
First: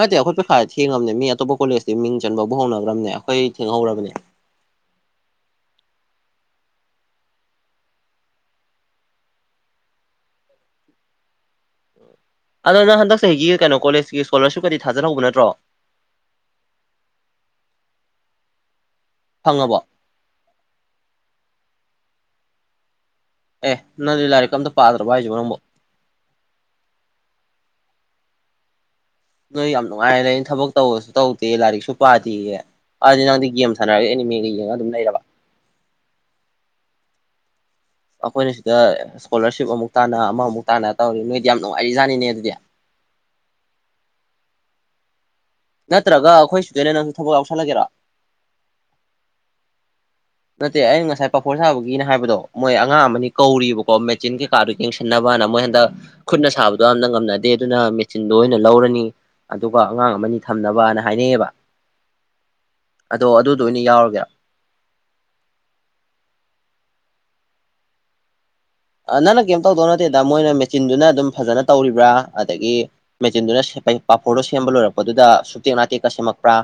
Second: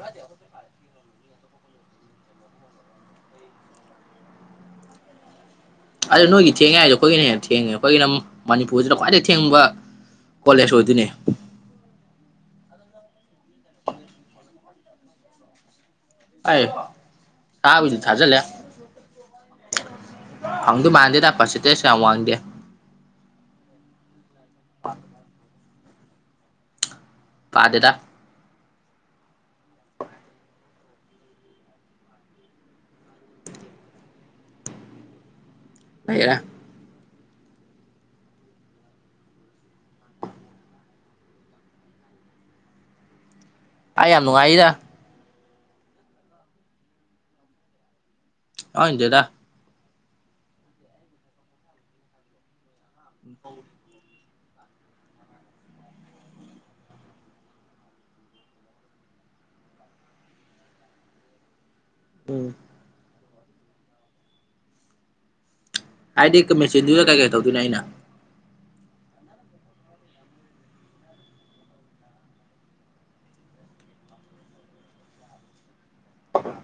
ꯐ ꯊꯦꯡꯉꯝꯅꯦ ꯃꯤ ꯑꯇꯣꯞꯄ ꯀꯣꯂꯦꯖꯇꯤ ꯃꯤꯡ ꯆꯟꯕꯕꯥꯎ ꯍꯧꯅꯒꯔ꯭ꯝꯅꯦ ꯑꯩꯈꯣꯏ ꯊꯦꯡꯍꯧꯔꯕꯅꯦ꯫ ꯑꯗꯨ ꯅꯣꯏꯒꯤ ꯊꯦꯡꯉꯦ ꯍꯥꯏꯁꯦ ꯈꯣꯏꯒꯤꯅ ꯍꯦꯟꯅ ꯊꯦꯡꯉꯦ ꯑꯩꯈꯣꯏꯒꯤꯅ ꯃꯅꯤꯄꯨꯔꯁꯤꯗ ꯈ꯭ꯋꯥꯏꯗꯩꯩ ꯊꯦꯡꯕ ꯀꯣꯂꯦꯖ ꯑꯣꯏꯗꯨꯅꯦ꯫ ꯑꯗꯣ ꯅꯪ ꯍꯟꯗꯛ ꯆꯍꯤꯒꯤ ꯀꯩꯅꯣ ꯀꯣꯂꯦꯁꯀꯤ ꯁꯀꯣꯂꯔꯞꯀꯗꯤ ꯊꯥꯖꯟꯍꯧꯕ ꯅꯠꯇ꯭ꯔꯣ? ꯑꯥꯏ ꯊꯥꯕꯨꯗꯤ ꯊꯥꯖꯜꯂꯦ꯫ ꯐꯪꯉꯕꯣ ꯐꯪꯗꯨ ꯃꯥꯟꯗꯦꯗ ꯄꯥꯁꯦꯟꯇꯦꯁ ꯌꯥꯝ ꯋꯥꯡꯗꯦ꯫ ꯑꯦ ꯅꯪꯗꯤ ꯂꯥꯏꯔꯤꯛꯀ ꯑꯝꯇ ꯄꯥꯗ꯭ꯔꯕ ꯍꯥꯏꯖꯤꯕꯣ ꯅꯪꯕꯣ꯫ ꯄꯥꯗꯦꯗꯥ ꯅꯣꯏ ꯌꯥꯝ ꯅꯨꯡꯉꯥꯏꯅ ꯂꯩꯅ ꯊꯕꯛ ꯇꯧꯕꯁꯨ ꯇꯧꯗꯦ ꯂꯥꯏꯔꯤꯛꯁꯨ ꯄꯥꯗꯦꯌꯦ꯫ ꯑꯗꯤ ꯅꯪꯗꯤ ꯒꯦꯝ ꯁꯥꯟꯅꯔ ꯑꯦꯅꯤꯃꯦꯒꯥ ꯌꯦꯡꯉ ꯑꯗꯨꯝ ꯂꯩꯔꯕ? ꯂꯩꯔꯦ ꯑꯈꯣꯏꯅ ꯁꯤꯗ ꯁꯀꯣꯂꯥꯔꯁꯤꯞ ꯑꯃꯨꯛ ꯇꯥꯅ ꯑꯃꯃꯨꯛ ꯇꯥꯅ ꯇꯧꯔꯤ ꯅꯣꯏꯗꯤ ꯌꯥꯝ ꯅꯨꯡꯉꯥꯏꯔꯤꯖꯥꯠꯅꯤꯅꯦ ꯑꯗꯨꯗꯤ꯫ ꯑꯩ ꯌꯥꯝ ꯅꯨꯡꯉꯥꯏꯔꯤꯗ꯫ ꯅꯠꯇ꯭ꯔꯒ ꯈꯣꯏ ꯁꯤꯗ ꯑꯣꯏꯅ ꯅꯪꯁꯨ ꯊꯕꯛ ꯌꯥꯎꯁꯜꯂꯒꯦꯔꯣ? ꯌꯥꯎꯡꯗꯦꯗꯥ ꯅꯠꯇꯦ ꯑꯩꯅ ꯉꯁꯥꯏ ꯄꯥꯐꯣꯔ ꯁꯥꯕꯒꯤꯅ ꯍꯥꯏꯕꯗꯣ ꯃꯣꯏ ꯑꯉꯥꯡ ꯑꯃꯅꯤ ꯀꯧꯔꯤꯕꯀꯣ ꯃꯦ ꯆꯤꯟ ꯀꯩꯀꯥꯗꯣ ꯌꯦꯡꯁꯤꯟꯅꯕꯅ ꯃꯣꯏ ꯍꯟꯗꯛ꯫ ꯈꯨꯠꯅ ꯁꯥꯕꯗꯣ ꯌꯥꯝꯅ ꯉꯝꯅꯗꯦ ꯑꯗꯨꯅ ꯃꯦꯆꯤꯟꯗꯣ ꯑꯣꯏꯅ ꯂꯧꯔꯅꯤ꯫ ꯑꯗꯨꯒ ꯑꯉꯥꯡ ꯑꯃꯅꯤ ꯊꯝꯅꯕꯅ ꯍꯥꯏꯅꯩꯌꯦꯕ꯫ ꯎꯝ ꯑꯗꯣ ꯑꯗꯨꯗꯣ ꯑꯣꯏꯅ ꯌꯥꯎꯔꯒꯦꯔꯥ ꯍꯥꯏꯗꯤ ꯀ ꯃꯦꯆꯤꯟꯗꯨꯗ ꯀꯩ ꯀꯩ ꯇꯧꯗꯣꯏꯅꯣ ꯑꯩꯅ? ꯑꯥ ꯅꯪꯅ ꯀꯩꯝ ꯇꯧꯗꯧ ꯅꯠꯇꯦꯗ ꯃꯣꯏꯅ ꯃꯦꯆꯤꯟꯗꯨꯅ ꯑꯗꯨꯝ ꯐꯖꯅ ꯇꯧꯔꯤꯕ꯭ꯔꯥ ꯑꯗꯒꯤ꯫ ꯃꯦꯆꯤꯟꯗꯨꯅ ꯁꯦꯞ ꯄꯥꯐꯣꯔꯗꯩꯅ ꯁꯦꯝꯕ ꯂꯣꯏꯔꯛꯄꯗꯨꯗ ꯁꯨꯛꯇꯦꯛ ꯅꯥꯇꯦꯛꯀ ꯁꯦꯝꯃꯛꯄ꯭ꯔꯥ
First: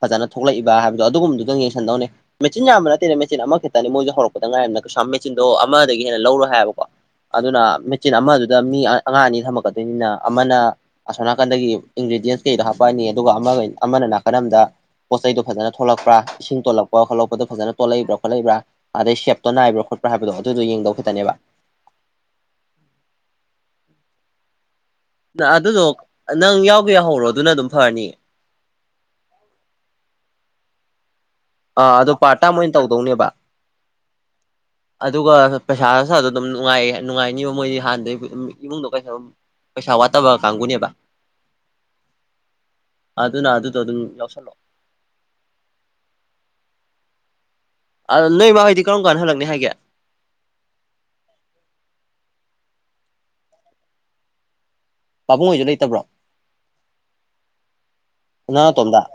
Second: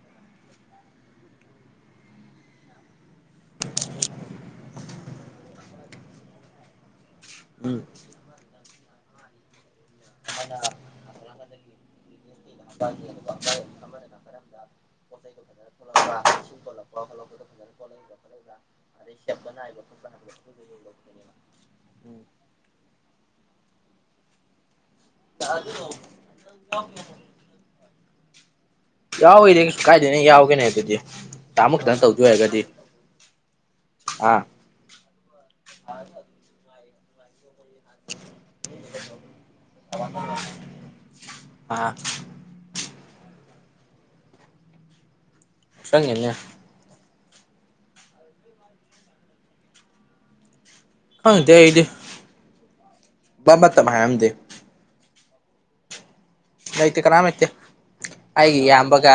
ꯐꯖꯅ ꯊꯣꯛꯂꯛꯏꯕ ꯍꯥꯏꯕꯗꯣ ꯑꯗꯨꯒꯨꯝꯕꯗꯨꯗꯪ ꯌꯦꯡꯁꯟꯗꯧꯅꯦ ꯃꯦꯆꯤꯟ ꯌꯥꯝꯕ ꯅꯠꯇꯦꯅ ꯃꯦꯆꯤꯟ ꯑꯃꯈꯛꯇꯅꯤ ꯃꯣꯏꯁꯨ ꯍꯧꯔꯛꯄꯗ ꯉꯥꯏꯔꯤꯝꯅꯤꯅ ꯀꯩꯁꯨ ꯌꯝ ꯃꯦꯆꯤꯟꯗꯣ ꯑꯃꯗꯒꯤ ꯍꯦꯟꯅ ꯂꯧꯔꯣꯏ ꯍꯥꯏꯕꯀꯣ ꯎꯝ ꯑꯗꯨꯅ ꯃꯦꯆꯤꯟ ꯑꯃꯗꯨꯗ ꯃꯤ ꯑꯉꯥꯡ ꯑꯅꯤ ꯊꯝꯃꯛꯀꯗ ꯅꯤꯅ ꯑꯃꯅ ꯑꯁꯣꯝ ꯅꯥꯀꯟꯗꯒꯤ ꯏꯟꯒ꯭ꯔꯤꯗꯤꯌꯦꯟꯁ ꯀꯩꯗꯣ ꯍꯥꯞꯄꯛꯑꯅꯤ ꯑꯗꯨꯒ ꯑꯃꯒ ꯑꯃꯅ ꯅꯥꯀꯟ ꯑꯝꯗ ꯄꯣꯠ ꯆꯩꯗ ꯐꯖꯅ ꯊꯣꯛꯂꯛꯄꯔꯥ ꯏꯁꯤꯡ ꯇꯣꯂꯛꯄ ꯈꯣꯠꯂꯄꯣ ꯐꯖꯅ ꯇꯣꯂꯛꯏꯕ꯭ꯔ ꯈꯣꯠꯂꯛꯏꯕ꯭ꯔ ꯑꯗꯩ ꯁꯦꯞꯇꯣ ꯅꯥꯏꯕꯔꯥ ꯈꯣꯠ ꯄꯔꯥ ꯍꯥꯏꯕꯗꯣ ꯑꯗꯨꯗꯣ ꯌꯦꯡꯗꯧ ꯈꯤꯇꯅꯦꯕ ꯎꯝ ꯅ ꯑꯗꯨꯗꯣ ꯅꯪ ꯌꯥꯎꯒꯦ ꯌꯥꯎꯍꯧꯔꯣ ꯑꯗꯨꯅ ꯑꯗꯨꯝ ꯐꯔꯅꯤꯌꯦ ꯌꯥꯎꯕꯩꯗꯤꯑꯩ ꯀꯩꯁꯨ ꯀꯥꯏꯗꯦꯅꯦ ꯌꯥꯎꯒꯦꯅꯦ ꯑꯗꯨꯗꯤ ꯇꯥꯃꯣ ꯑꯥ ꯈꯤꯇꯪ ꯑꯗꯣ ꯇꯧꯗꯣꯏ ꯄꯥꯔꯠ ꯇꯥꯝ ꯑꯣꯏꯔꯒꯗꯤ ꯑꯣꯏꯅ ꯇꯧꯗꯧꯅꯦꯕ ꯑꯥ ꯑꯗꯨꯒ ꯄꯩꯁꯥꯁꯥꯗꯣ ꯑꯗꯨꯝ ꯅꯨꯡꯉꯥꯏ ꯅꯨꯡꯉꯥꯏꯅꯤꯕ ꯃꯣꯏꯗꯤ ꯅꯍꯥꯟꯗꯩ ꯏꯃꯨꯡꯗꯣꯑꯗꯨꯝ ꯄꯩꯁꯥ ꯋꯥꯠꯇꯕ ꯀꯥꯡꯕꯨꯅꯦꯕ ꯑꯥ ꯑꯗꯨꯅ ꯑꯗꯨꯗꯣ ꯑꯗꯨꯝ ꯌꯥꯎꯁꯜꯂꯣ ꯆꯪꯉꯤꯅꯦ ꯑꯗꯣ ꯅꯣꯏ ꯃꯥꯍꯣꯏꯗꯤ ꯀꯔꯟꯅ ꯍꯜꯂꯛꯅꯤ ꯍꯥꯏꯒꯦ ꯈꯪꯗꯦ ꯑꯩꯗꯤ ꯕ ꯃꯇꯝ ꯍꯥꯏꯔꯝꯗꯦ ꯄꯥꯕꯨꯡꯍꯣꯏꯁꯨ ꯂꯩꯇꯕ꯭ꯔꯣ ꯂꯩꯇꯦ ꯀꯅꯥ ꯂꯩꯇꯦ ꯑꯩꯒꯤ ꯅꯪ ꯅꯇꯣꯝꯗ ꯏꯌꯥꯝꯕꯒ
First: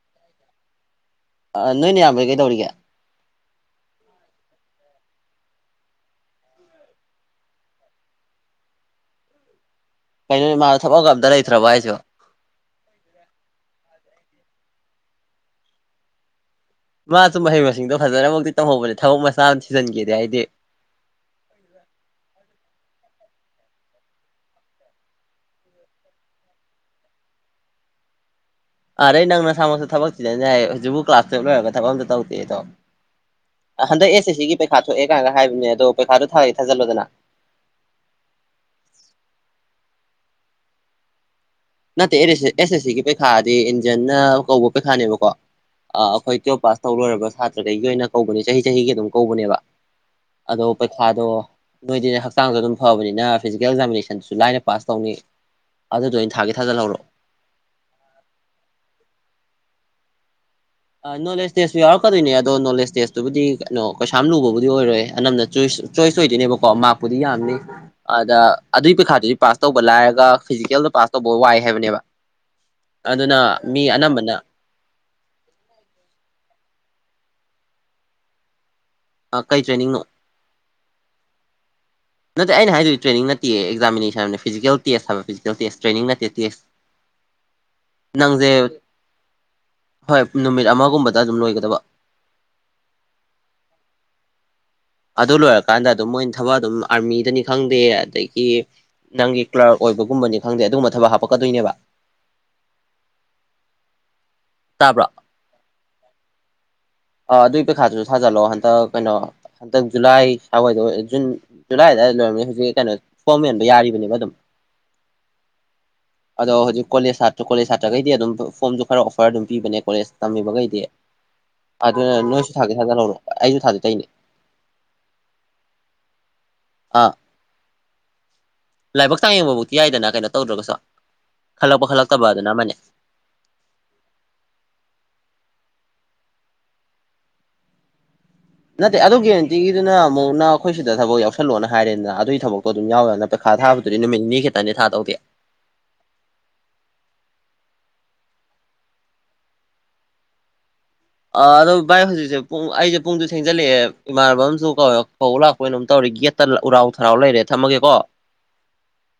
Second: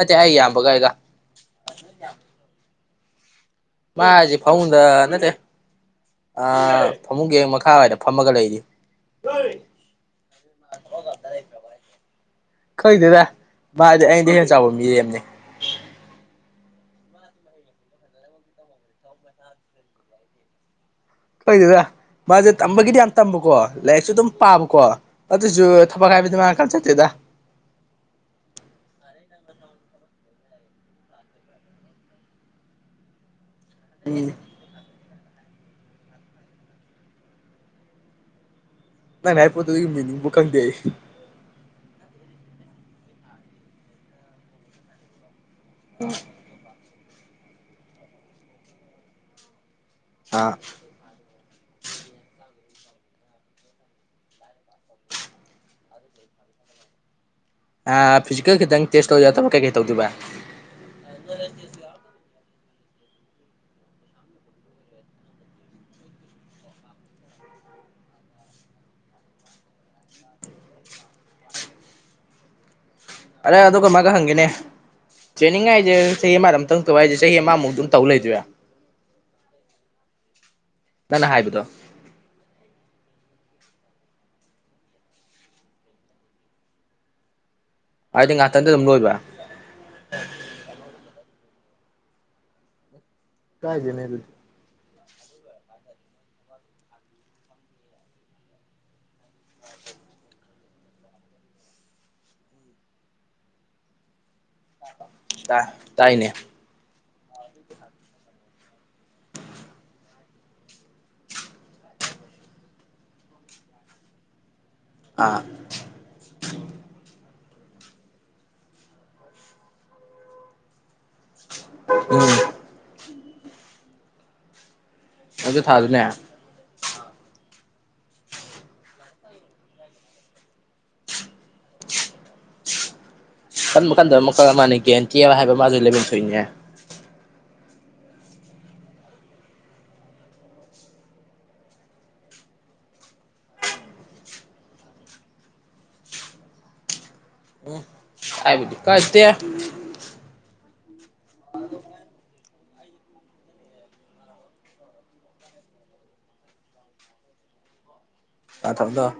ꯑꯦ ꯑꯩꯒꯤ ꯏꯌꯥꯝꯕꯒ ꯑꯩꯒ ꯅꯣꯏꯅ ꯅꯌꯥꯝꯕꯗꯤ ꯀꯩꯗꯧꯔꯤꯒꯦ ꯃꯥꯁꯦ ꯍꯥꯏꯖꯦ ꯐꯃꯨꯡꯗꯥ ꯅꯠꯇꯦ ꯑ ꯐꯃꯨꯡꯒꯤ ꯍꯦꯛ ꯃꯈꯥꯋꯥꯏꯗ ꯐꯝꯃꯒ ꯂꯩꯔꯤ ꯀꯩꯅꯣꯅꯦ ꯃꯥ ꯊꯕꯛꯒ ꯑꯝꯇ ꯂꯩꯇ꯭ꯔꯕ ꯍꯥꯏꯁꯨ ꯈꯪꯗꯦꯗ ꯃꯥꯗꯤ ꯑꯩꯉꯣꯟꯗꯩ ꯍꯦꯟꯅ ꯆꯥꯎꯕ ꯃꯤꯔꯦꯝꯅꯦ ꯃꯥꯁꯨꯨ ꯃꯍꯩ ꯃꯁꯤꯡꯗꯣ ꯐꯖꯅꯃꯛꯇꯤ ꯇꯝꯍꯧꯕꯅꯦ ꯊꯕꯛ ꯃꯆꯥ ꯑꯃ ꯊꯤꯖꯤꯟꯒꯦꯗꯦ ꯍꯥꯏꯗꯤ ꯈꯪꯗꯦꯗ ꯃꯥꯁꯦ ꯇꯝꯕꯒꯤꯗꯤ ꯌꯥꯝ ꯇꯝꯕꯀꯣ ꯂꯥꯏꯔꯤꯛꯁꯨ ꯑꯗꯨꯝ ꯄꯥꯕꯀꯣ ꯑꯗꯣꯏꯁꯨ ꯊꯕꯛ ꯍꯥꯏꯕꯗꯤ ꯃꯥ ꯀꯟ ꯆꯠꯇꯦꯗ ꯑꯥꯗꯩ ꯅꯪ ꯅ ꯁꯥꯃꯛꯁꯨ ꯊꯕꯛ ꯊꯤꯖꯤꯟ ꯌꯥꯏ ꯍꯧꯖꯤꯛꯄꯨ ꯀ꯭ꯂꯥꯁ ꯇꯦꯞ ꯂꯣꯏꯔꯒ ꯊꯕꯛ ꯑꯝꯇ ꯇꯧꯗꯦꯗꯣ ꯍꯟꯗꯛ ꯑꯦꯁ ꯎꯝ ꯑꯦꯁꯤꯒꯤ ꯄꯩꯈꯥ ꯊꯣꯛꯑꯦ ꯀꯥꯏꯒ ꯍꯥꯏꯕꯅꯦ ꯑꯗꯣ ꯄꯩꯈꯥꯗꯨꯣ ꯊꯥꯒꯦ ꯊꯥꯖꯤꯜꯂꯣꯗꯅ ꯅꯪꯅ ꯍꯥꯏ ꯄꯣꯠꯇꯨ ꯑꯗꯨꯒꯤ ꯃꯤꯅꯤꯡꯕꯨ ꯈꯪꯗꯦ ꯑꯩ ꯅꯠꯇꯦ ꯑꯦꯁ ꯑꯦꯁ ꯁꯤꯒꯤ ꯄꯩꯈꯥꯗꯤ ꯏꯟꯖꯟꯅ ꯀꯧꯕ ꯄꯩꯈꯥꯅꯦꯕꯀꯣ ꯑꯩꯈꯣꯏ ꯇꯨꯋꯦꯜ ꯄꯥꯁ ꯇꯧ ꯂꯣꯏꯔꯕ ꯁꯥꯇ꯭ꯔꯈꯩꯒꯤ ꯑꯣꯏꯅ ꯀꯧꯕꯅꯦ ꯆꯍꯤ ꯆꯍꯤꯒꯤ ꯑꯗꯨꯝ ꯀꯧꯕꯅꯦꯕ ꯑꯥ ꯑꯗꯣ ꯁꯥꯗꯣ ꯅꯣꯏꯗꯤ ꯍꯛꯆꯥꯡꯗ ꯑꯗꯨꯝ ꯐꯕꯅꯤꯅ ꯐꯤꯖꯤꯀꯦꯜ ꯑꯦꯛꯖꯥꯃꯤꯅꯦꯁꯟꯗꯨꯁꯨ ꯂꯥꯏꯅ ꯄꯥꯁ ꯇꯧꯅꯤ ꯑꯗꯨꯗꯣ ꯑꯣꯏ ꯊꯥꯒꯦ ꯊꯥꯖꯤꯜꯍꯧꯔꯣ ꯐꯤꯖꯤꯀꯦꯜ ꯈꯤꯇꯪ ꯇꯦꯁ ꯇꯧ ꯌꯥꯗꯕ ꯀꯩ ꯀꯩ ꯇꯧꯗꯣꯏꯕ ꯅꯣꯂꯦꯖ ꯇꯦꯁꯇꯨ ꯌꯥꯎꯔꯛꯀꯗꯣꯏꯅꯦ ꯑꯗꯣ ꯅꯣꯂꯦꯖ ꯇꯦꯁꯇꯨꯕꯨꯗꯤ ꯀꯩꯅꯣ ꯀꯩꯁꯥꯝ ꯂꯨꯕꯕꯨꯗꯤ ꯑꯣꯏꯔꯣꯏ ꯑꯅꯝꯅ ꯆꯣꯏꯁ ꯆꯣꯏꯁ ꯑꯣꯏꯗꯣꯏꯅꯦꯕꯀꯣ ꯃꯥꯛꯄꯨꯗꯤ ꯌꯥꯝꯅꯤ ꯑꯗ ꯑꯗꯨꯒꯤ ꯄꯩꯈꯥꯗꯨꯗꯤ ꯄꯥꯁ ꯇꯧꯕ ꯂꯥꯏꯔꯒ ꯐꯤꯖꯤꯀꯦꯜꯗ ꯄꯥꯁ ꯇꯧꯕ ꯋꯥꯏ ꯍꯥꯏꯕꯅꯦꯕ ꯑꯗꯨꯅ ꯑꯗꯥ ꯑꯗꯨ ꯃꯤ ꯀꯃꯥꯏꯒ ꯑꯅꯝꯕꯅ ꯍꯪꯒꯦꯅꯦ ꯇ꯭ꯔꯦꯅꯤꯡ ꯍꯥꯏꯁꯦ ꯆꯍꯤ ꯑꯃꯗꯝꯇꯪ ꯇꯧꯕ ꯍꯥꯏꯁꯦ ꯆꯍꯤ ꯑꯃꯃꯨꯛ ꯑꯗꯨꯝ ꯇꯧ ꯂꯩꯗꯣꯏꯔꯥ ꯀꯩ ꯇ꯭ꯔꯦꯅꯤꯡꯅꯣ ꯅꯪꯅ ꯍꯥꯏꯕꯗꯣ ꯅꯠꯇꯦ ꯑꯩꯅ ꯍꯥꯏꯗꯣꯏꯗꯤ ꯇ꯭ꯔꯦꯅꯤꯡ ꯅꯠꯇꯤꯌꯦ ꯑꯦꯛꯖꯥꯃꯤꯅꯦꯁꯟ ꯐꯤꯖꯤꯀꯦꯜ ꯇꯦꯁ ꯍꯥꯏꯕ ꯐꯤꯖꯤꯀꯦꯜ ꯇꯦꯁ ꯇ꯭ꯔꯦꯅꯤꯡ ꯅꯠꯇꯦ ꯇꯦꯁ [unintelligible] ꯅꯪꯁꯦ ꯉꯥꯛꯇꯟꯗ ꯑꯗꯨꯝ ꯂꯣꯏꯕ ꯍꯣꯏ ꯅꯨꯃꯤꯠ ꯑꯃꯒꯨꯝꯕꯗ ꯑꯗꯨꯝ ꯂꯣꯏꯒꯗꯕ ꯀꯥꯏꯗꯦꯅꯦ ꯑꯗꯨ ꯑꯗꯨ ꯂꯣꯏꯔꯀꯥꯟꯗ ꯑꯗꯨꯝ ꯃꯣꯏꯅ ꯊꯕꯛ ꯑꯗꯨꯝ ꯑꯥꯔꯃꯤꯗꯅꯤ ꯈꯪꯗꯦ ꯑꯗꯒꯤ ꯅꯪꯒꯤ ꯀ꯭ꯂꯥꯔꯛ ꯑꯣꯏꯕꯒꯨꯝꯕꯅꯤ ꯈꯪꯗꯦ ꯑꯗꯨꯒꯨꯝꯕ ꯊꯕꯛ ꯍꯥꯞꯄꯛꯀꯗꯨꯏꯅꯦꯕ ꯇ ꯇꯥꯏꯅꯦ ꯑ ꯑꯗꯨꯏ ꯄꯩꯈꯥꯗꯨꯖꯨ ꯊꯥꯖꯜꯂꯣ ꯍꯟꯗꯛ ꯀꯩꯅꯣ ꯍꯟꯗꯛ ꯖꯨꯂꯥꯏ ꯁꯋꯥꯏꯗ ꯑꯣꯏ ꯖꯨꯟ ꯖꯨꯂꯥꯏ ꯑꯗꯥꯏꯗ ꯂꯣꯏꯔꯝꯃꯅꯤ ꯍꯨꯖꯤꯛ ꯀꯩꯅꯣ ꯐꯣꯝ ꯃꯦꯟꯕ ꯌꯥꯔꯤꯕꯅꯦꯕ ꯑꯗꯨꯝ ꯑꯥ ꯑꯗꯣ ꯍꯨꯖꯤꯛ ꯀꯣꯂꯦꯖ ꯁꯇ꯭ꯔꯥ ꯀꯣꯂꯦꯖ ꯁꯥꯇ꯭ꯔꯒꯩꯗꯤ ꯑꯗꯨꯝ ꯐꯣꯝꯖꯨ ꯈꯔ ꯄꯔ ꯑꯗꯨꯝ ꯄꯤꯕꯅꯦ ꯀꯣꯂꯦꯖ ꯇꯝꯃꯤꯕꯒꯩꯗꯤ ꯑꯗꯨꯅ ꯎꯝ ꯅꯣꯏ ꯊꯥꯒꯦ ꯊꯥꯖꯜ ꯍꯧꯔꯣ ꯑꯩꯖꯨ ꯊꯥꯖꯦ ꯇꯩꯅꯦ ꯑꯖꯨ ꯊꯥꯗꯨꯅꯦ ꯑ ꯂꯥꯏꯕꯛ ꯆꯥꯡ ꯌꯦꯡꯕꯕꯨꯛꯇꯤ ꯌꯥꯏꯗꯅ ꯀꯩꯅꯣ ꯇꯧꯗ꯭ꯔꯒꯁꯨ ꯈꯜꯂꯛꯄ ꯈꯜꯂꯛꯇꯕ ꯑꯗꯨꯅ ꯑꯃꯥꯅꯦ ꯈꯟꯕ ꯈꯟꯗꯕ ꯃ ꯃꯈꯜ ꯑꯃꯅꯦ ꯒꯟꯇꯤ ꯍꯥꯏꯕ ꯃꯥꯖꯣ ꯂꯩꯕꯝ ꯊꯣꯛꯏꯅꯦ ꯅꯠꯇꯦ ꯑꯗꯨ ꯒꯦꯔꯦꯟꯇꯤꯒꯤꯗꯨꯅ ꯑꯃꯨꯛꯅ ꯑꯈꯣꯏ ꯁꯤꯗ ꯊꯕꯛ ꯌꯥꯎꯁꯜꯂꯣꯅ ꯍꯥꯏꯔꯦꯅ ꯑꯗꯨꯏ ꯊꯕꯛꯇꯣ ꯑꯗꯨꯝ ꯌꯥꯎ ꯌꯥꯅ ꯥ ꯄꯩꯈꯥ ꯊꯥꯕꯗꯨꯗꯤ ꯅꯨꯃꯤꯠꯅꯤꯅꯤ ꯈꯤꯠꯇꯅꯦ ꯊꯥꯗꯧꯗꯤ ꯀꯥꯏꯕꯨꯗꯤ ꯀꯥꯏꯗꯦ ꯑꯥ ꯑꯗꯣ ꯚꯥꯏ ꯍꯨꯖꯤꯛꯆꯦ ꯄꯨꯡ ꯑꯩꯖꯦ ꯄꯨꯡꯖꯨ ꯊꯦꯡꯖꯜꯂꯛꯑꯦ ꯏꯃꯥꯟꯅꯕ ꯑꯝꯖꯨ [unintelligible] ꯀꯧꯕ ꯂꯥꯛꯄ꯭ꯔ ꯀꯩꯅꯣꯝ ꯇꯧꯔꯤ ꯒꯦꯠ ꯑꯣꯏꯅ ꯑꯃꯝ ꯇꯧꯔꯤ ꯒꯦꯠ ꯇ ꯎꯔꯥꯎ ꯊꯔꯥꯎ ꯂꯩꯔꯦ ꯊꯝꯃꯒꯦꯀꯣ ꯑ ꯊꯝꯊꯝ